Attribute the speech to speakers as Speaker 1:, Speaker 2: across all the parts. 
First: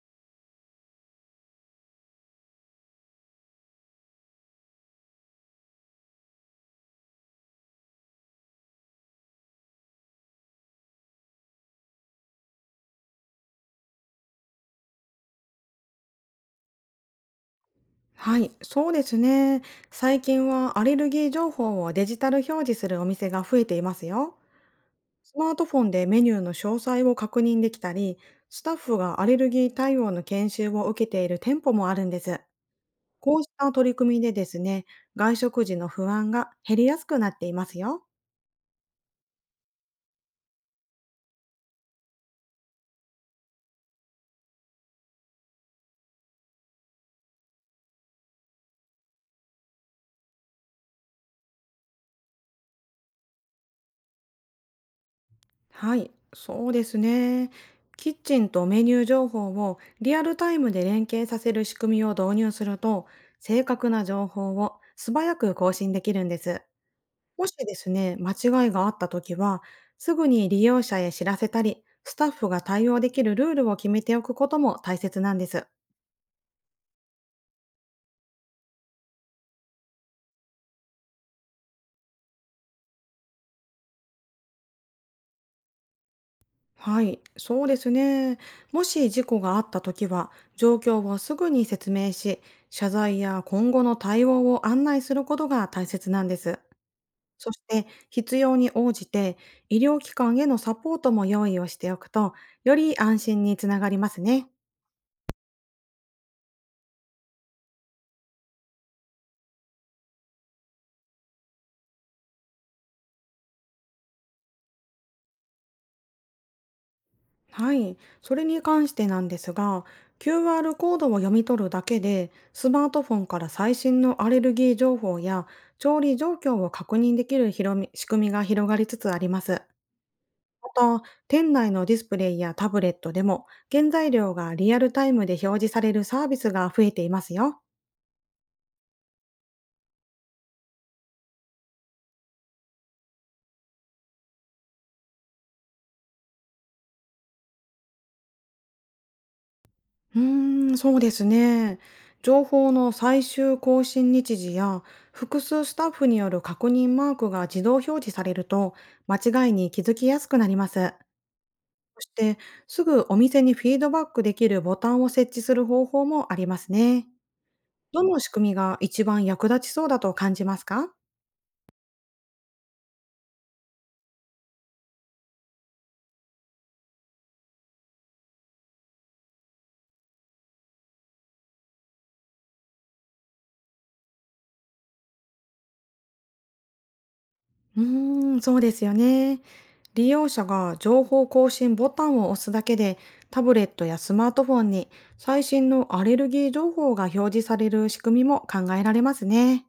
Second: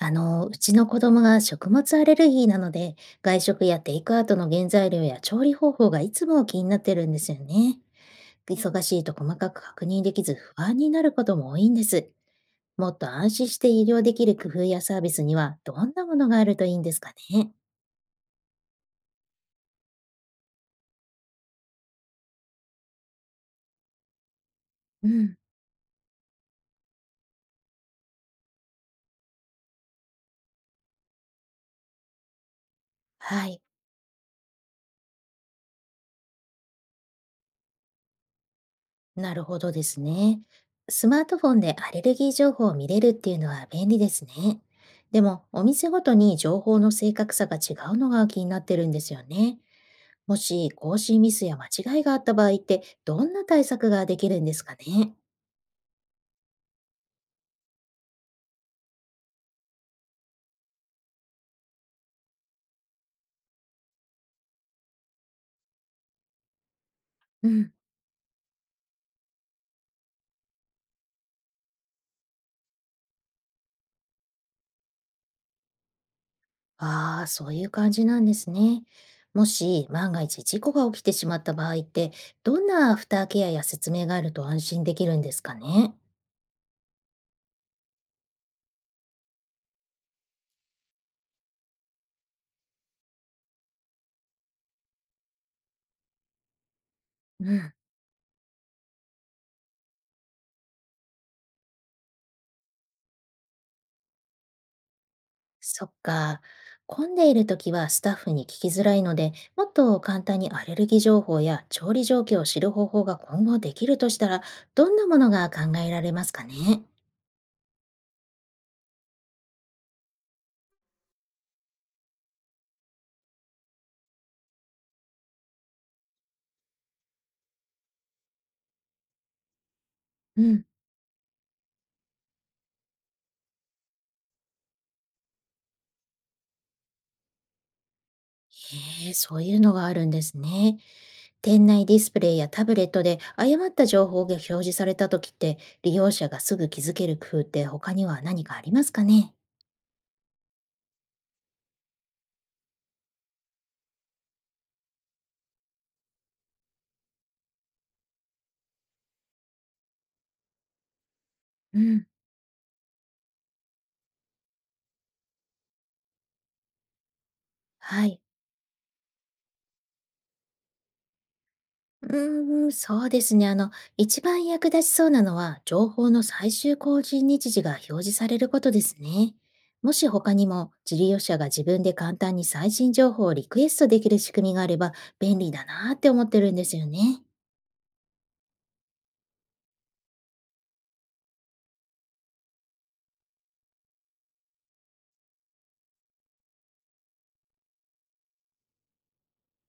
Speaker 1: うちの子供が食物アレルギーなので、外食やテイクアウトの原材料や調理方法がいつも気になってるんですよね。忙しいと細かく確認できず不安になることも多いんです。もっと安心して医療できる工夫やサービスにはどんなものがあるといいんですかね。
Speaker 2: はい、そうですね。最近はアレルギー情報をデジタル表示するお店が増えていますよ。
Speaker 1: うん。
Speaker 2: スマートフォンでメニューの詳細を確認できたり、スタッフがアレルギー対応の研修を受けている店舗もあるんです。こう
Speaker 1: は
Speaker 2: し
Speaker 1: い。
Speaker 2: た取り組みでですね、外食時の不安が減りやすくなっていますよ。
Speaker 1: なるほどですね。スマートフォンでアレルギー情報を見れるっていうのは便利ですね。でも、お店ごとに情報の正確さが違うのが気になってるんですよね。もし更新ミスや間違いがあった場合って、どんな対策ができるんですかね。
Speaker 2: はい、そうですね。キッチンとメニュー情報をリアルタイムで連携させる仕組みを導入すると、正確な情報を素早く更新できるんです。も
Speaker 1: う
Speaker 2: し
Speaker 1: ん。
Speaker 2: ですね、間違いがあったときは、すぐに利用者へ知らせたり、スタッフが対応できるルールを決めておくことも大切なんです。
Speaker 1: ああ、そういう感じなんですね。もし万が一事故が起きてしまった場合って、どんなアフターケアや説明があると安心できるんですかね。
Speaker 2: はい、そうですね。もし事故があったときは、状況をすぐに説明し、謝罪や今後の対応を案内することが大切なんです。そ
Speaker 1: う
Speaker 2: し
Speaker 1: ん。
Speaker 2: て必要に応じて医療機関へのサポートも用意をしておくと、より安心につながりますね。
Speaker 1: そっか。混んでいる時はスタッフに聞きづらいので、もっと簡単にアレルギー情報や調理状況を知る方法が今後できるとしたら、どんなものが考えられますかね。
Speaker 2: はい。それに関してなんですが、QR コードを読み取るだけで、スマートフォンから最新のアレルギー情報や調理状況を確認できる広み仕組みが広がりつつあります。
Speaker 1: うん。
Speaker 2: また、店内のディスプレイやタブレットでも、原材料がリアルタイムで表示されるサービスが増えていますよ。
Speaker 1: へえ、そういうのがあるんですね。店内ディスプレイやタブレットで誤った情報が表示された時って、利用者がすぐ気づける工夫って他には何かありますかね。
Speaker 2: そうですね。情報の最終更新日時や複数スタッフによる確認マークが自動表示されると間違いに気づきやすくなります。
Speaker 1: う
Speaker 2: そし
Speaker 1: ん、
Speaker 2: て、すぐお店にフィードバックできるボタンを設置する方法もありますね。ど
Speaker 1: は
Speaker 2: の
Speaker 1: い。
Speaker 2: 仕組みが一番役立ちそうだと感じますか？
Speaker 1: うーん、そうですね。一番役立ちそうなのは、情報の最終更新日時が表示されることですね。もし他にも、事業者が自分で簡単に最新情報をリクエストできる仕組みがあれば便利だなーって思ってるんですよね。
Speaker 2: そうですよね。利用者が情報更新ボタンを押すだけで、タブレットやスマートフォンに最新のアレルギー情報が表示される仕組みも考えられますね。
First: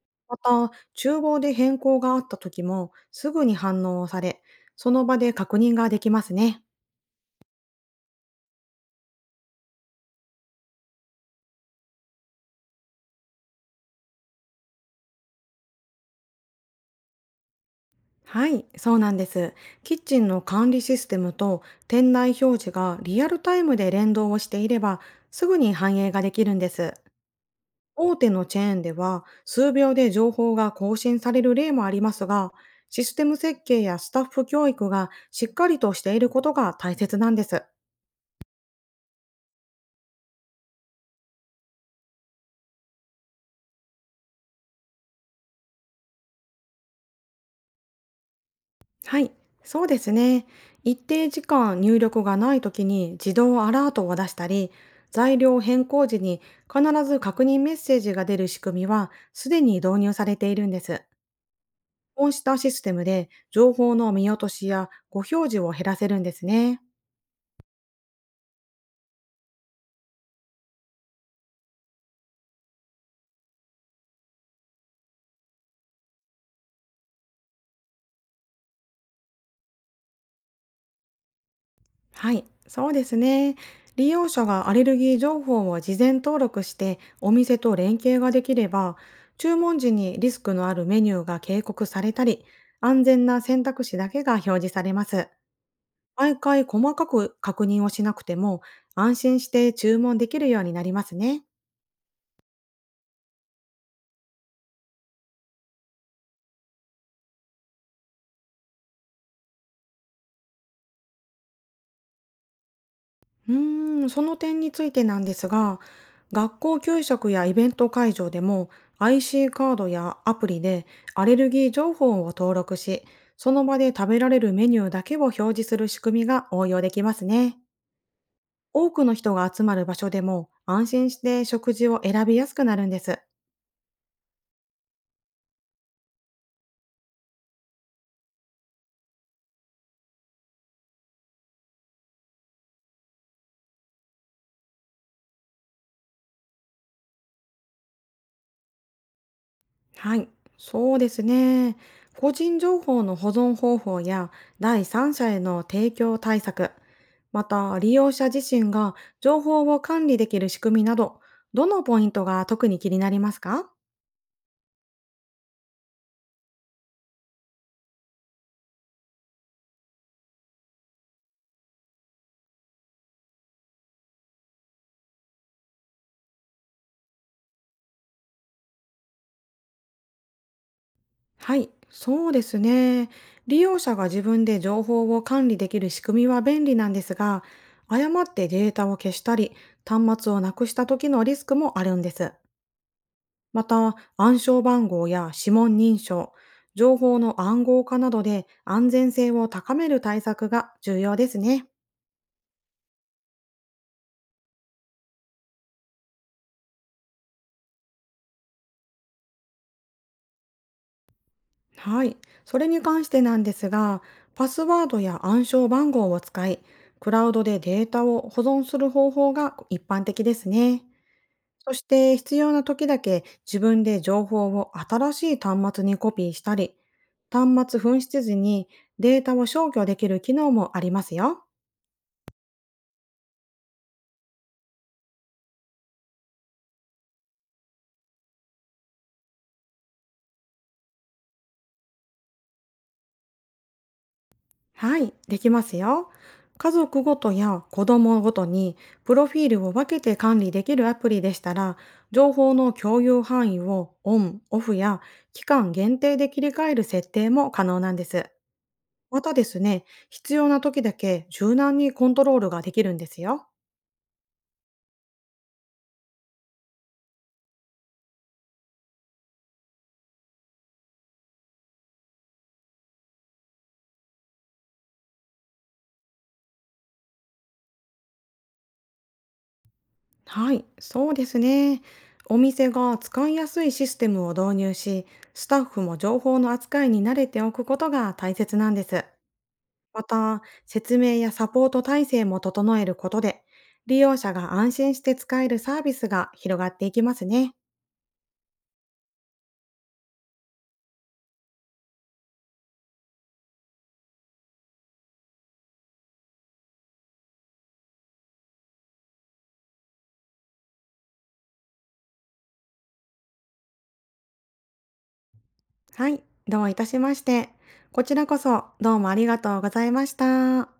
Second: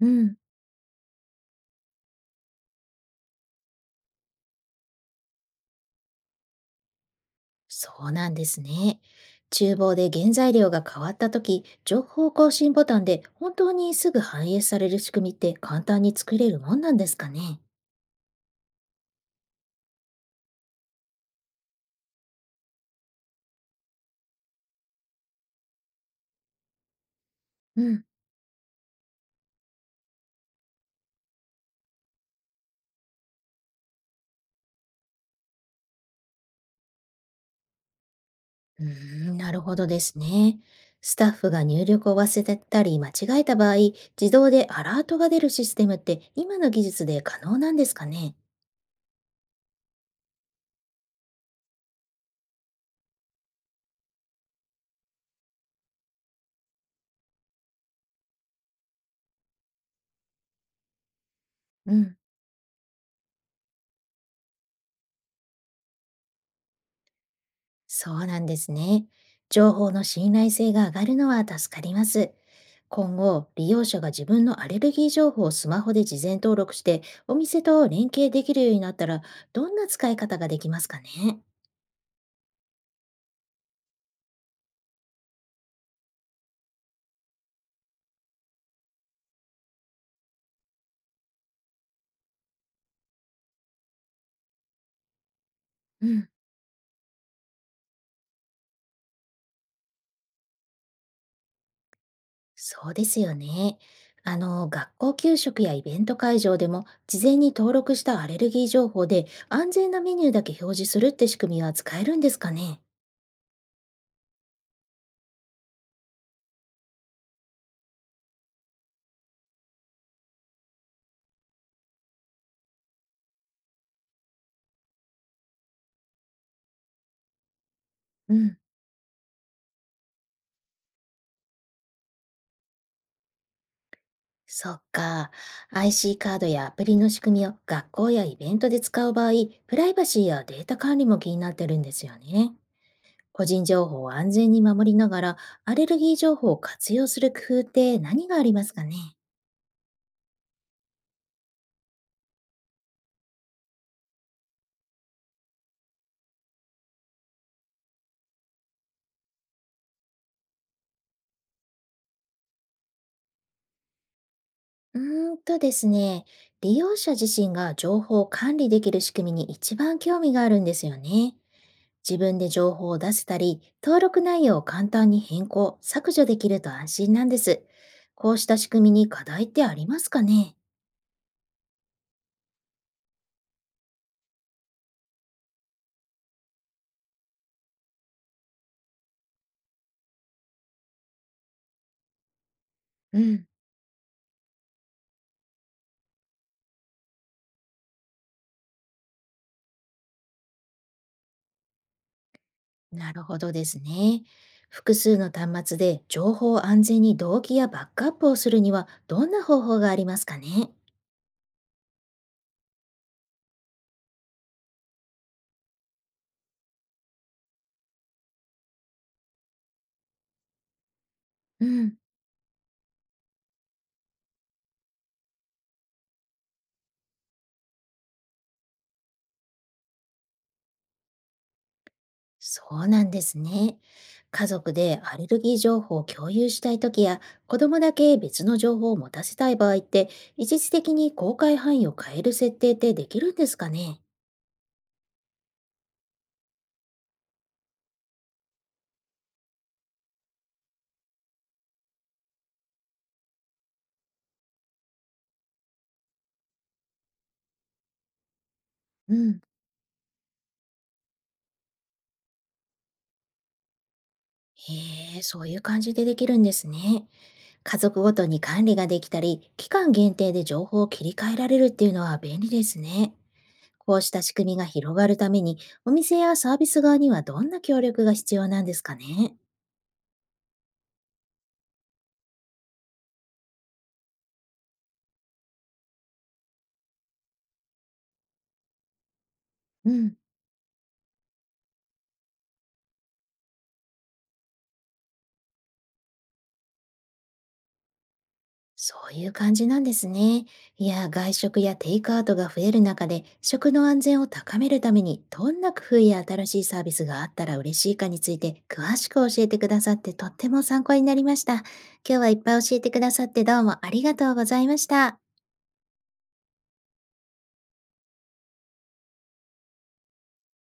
Speaker 1: うん。
Speaker 2: また、厨房で変更があった時もすぐに反応され、その場で確認ができますね。
Speaker 1: そうなんですね。厨房で原材料が変わったとき、情報更新ボタンで本当にすぐ反映される仕組みって簡単に作れるもんなんですかね。
Speaker 2: はい、そうなんです。キッチンの管理システムと店内表示がリアルタイムで連動をしていれば、すぐに反映ができるんです。
Speaker 1: うん。
Speaker 2: 大手のチェーンでは、数秒で情報が更新される例もありますが、システム設計やスタッフ教育がしっかりとしていることが大切なんです。
Speaker 1: うーん、なるほどですね。スタッフが入力を忘れたり間違えた場合、自動でアラートが出るシステムって今の技術で可能なんですかね。
Speaker 2: はい、そうですね。一定時間入力がないときに自動アラートを出したり、材料変更時に必ず確認メッセージが出る仕組みはすでに導入されているんです。
Speaker 1: うん。
Speaker 2: こうしたシステムで情報の見落としやご表示を減らせるんですね。
Speaker 1: そうなんですね。情報の信頼性が上がるのは助かります。今後、利用者が自分のアレルギー情報をスマホで事前登録して、お店と連携できるようになったら、どんな使い方ができますかね。
Speaker 2: はい、そうですね。利用者がアレルギー情報を事前登録してお店と連携ができれば、注文時にリスクのあるメニューが警告されたり、安全な選択肢だけが表示されます。
Speaker 1: うん、
Speaker 2: 毎回細かく確認をしなくても、安心して注文できるようになりますね。
Speaker 1: そうですよね。学校給食やイベント会場でも、事前に登録したアレルギー情報で、安全なメニューだけ表示するって仕組みは使えるんですかね。
Speaker 2: その点についてなんですが、学校給食やイベント会場でも IC カードやアプリでアレルギー情報を登録し、その場で食べられるメニューだけを表示する仕組みが応用できますね。
Speaker 1: うん。
Speaker 2: 多くの人が集まる場所でも安心して食事を選びやすくなるんです。
Speaker 1: そっか。IC カードやアプリの仕組みを学校やイベントで使う場合、プライバシーやデータ管理も気になってるんですよね。個人情報を安全に守りながら、アレルギー情報を活用する工夫って何がありますかね。
Speaker 2: はい、そうですね。個人情報の保存方法や第三者への提供対策、また利用者自身が情報を管理できる仕組みなど、どのポイントが特に気になりますか？
Speaker 1: うーんとですね、利用者自身が情報を管理できる仕組みに一番興味があるんですよね。自分で情報を出せたり、登録内容を簡単に変更、削除できると安心なんです。こうした仕組みに課題ってありますかね。
Speaker 2: はい、そうですね。利用者が自分で情報を管理できる仕組みは便利なんですが、誤ってデータを消したり、端末をなくした時のリスクもあるんです。
Speaker 1: うん、
Speaker 2: また、暗証番号や指紋認証、情報の暗号化などで安全性を高める対策が重要ですね。
Speaker 1: なるほどですね。複数の端末で情報を安全に同期やバックアップをするにはどんな方法がありますかね。
Speaker 2: はい。それに関してなんですが、パスワードや暗証番号を使い、クラウドでデータを保存する方法が一般的ですね。
Speaker 1: う
Speaker 2: そし
Speaker 1: ん、
Speaker 2: て必要な時だけ自分で情報を新しい端末にコピーしたり、端末紛失時にデータを消去できる機能もありますよ。
Speaker 1: そうなんですね。家族でアレルギー情報を共有したいときや、子供だけ別の情報を持たせたい場合って、一時的に公開範囲を変える設定ってできるんですかね。
Speaker 2: はい、できますよ。家族ごとや子供ごとにプロフィールを分けて管理できるアプリでしたら、情報の共有範囲をオン、オフや期間限定で切り替える設定も可能なんです。
Speaker 1: う
Speaker 2: また
Speaker 1: ん。
Speaker 2: ですね、必要な時だけ柔軟にコントロールができるんですよ。
Speaker 1: へえ、そういう感じでできるんですね。家族ごとに管理ができたり、期間限定で情報を切り替えられるっていうのは便利ですね。こうした仕組みが広がるために、お店やサービス側にはどんな協力が必要なんですかね。
Speaker 2: はい、そうですね。お店が使いやすいシステムを導入し、スタッフも情報の扱いに慣れておくことが大切なんです。
Speaker 1: う
Speaker 2: ま
Speaker 1: ん。
Speaker 2: た、説明やサポート体制も整えることで、利用者が安心して使えるサービスが広がっていきますね。
Speaker 1: そういう感じなんですね。いや、外食やテイクアウトが増える中で、食の安全を高めるために、どんな工夫や新しいサービスがあったら嬉しいかについて、詳しく教えてくださって、とっても参考になりました。今日はいっぱい教えてくださって、どうもありがとうございました。
Speaker 2: はい、どういたしまして。こちらこそどうもありがとうございました。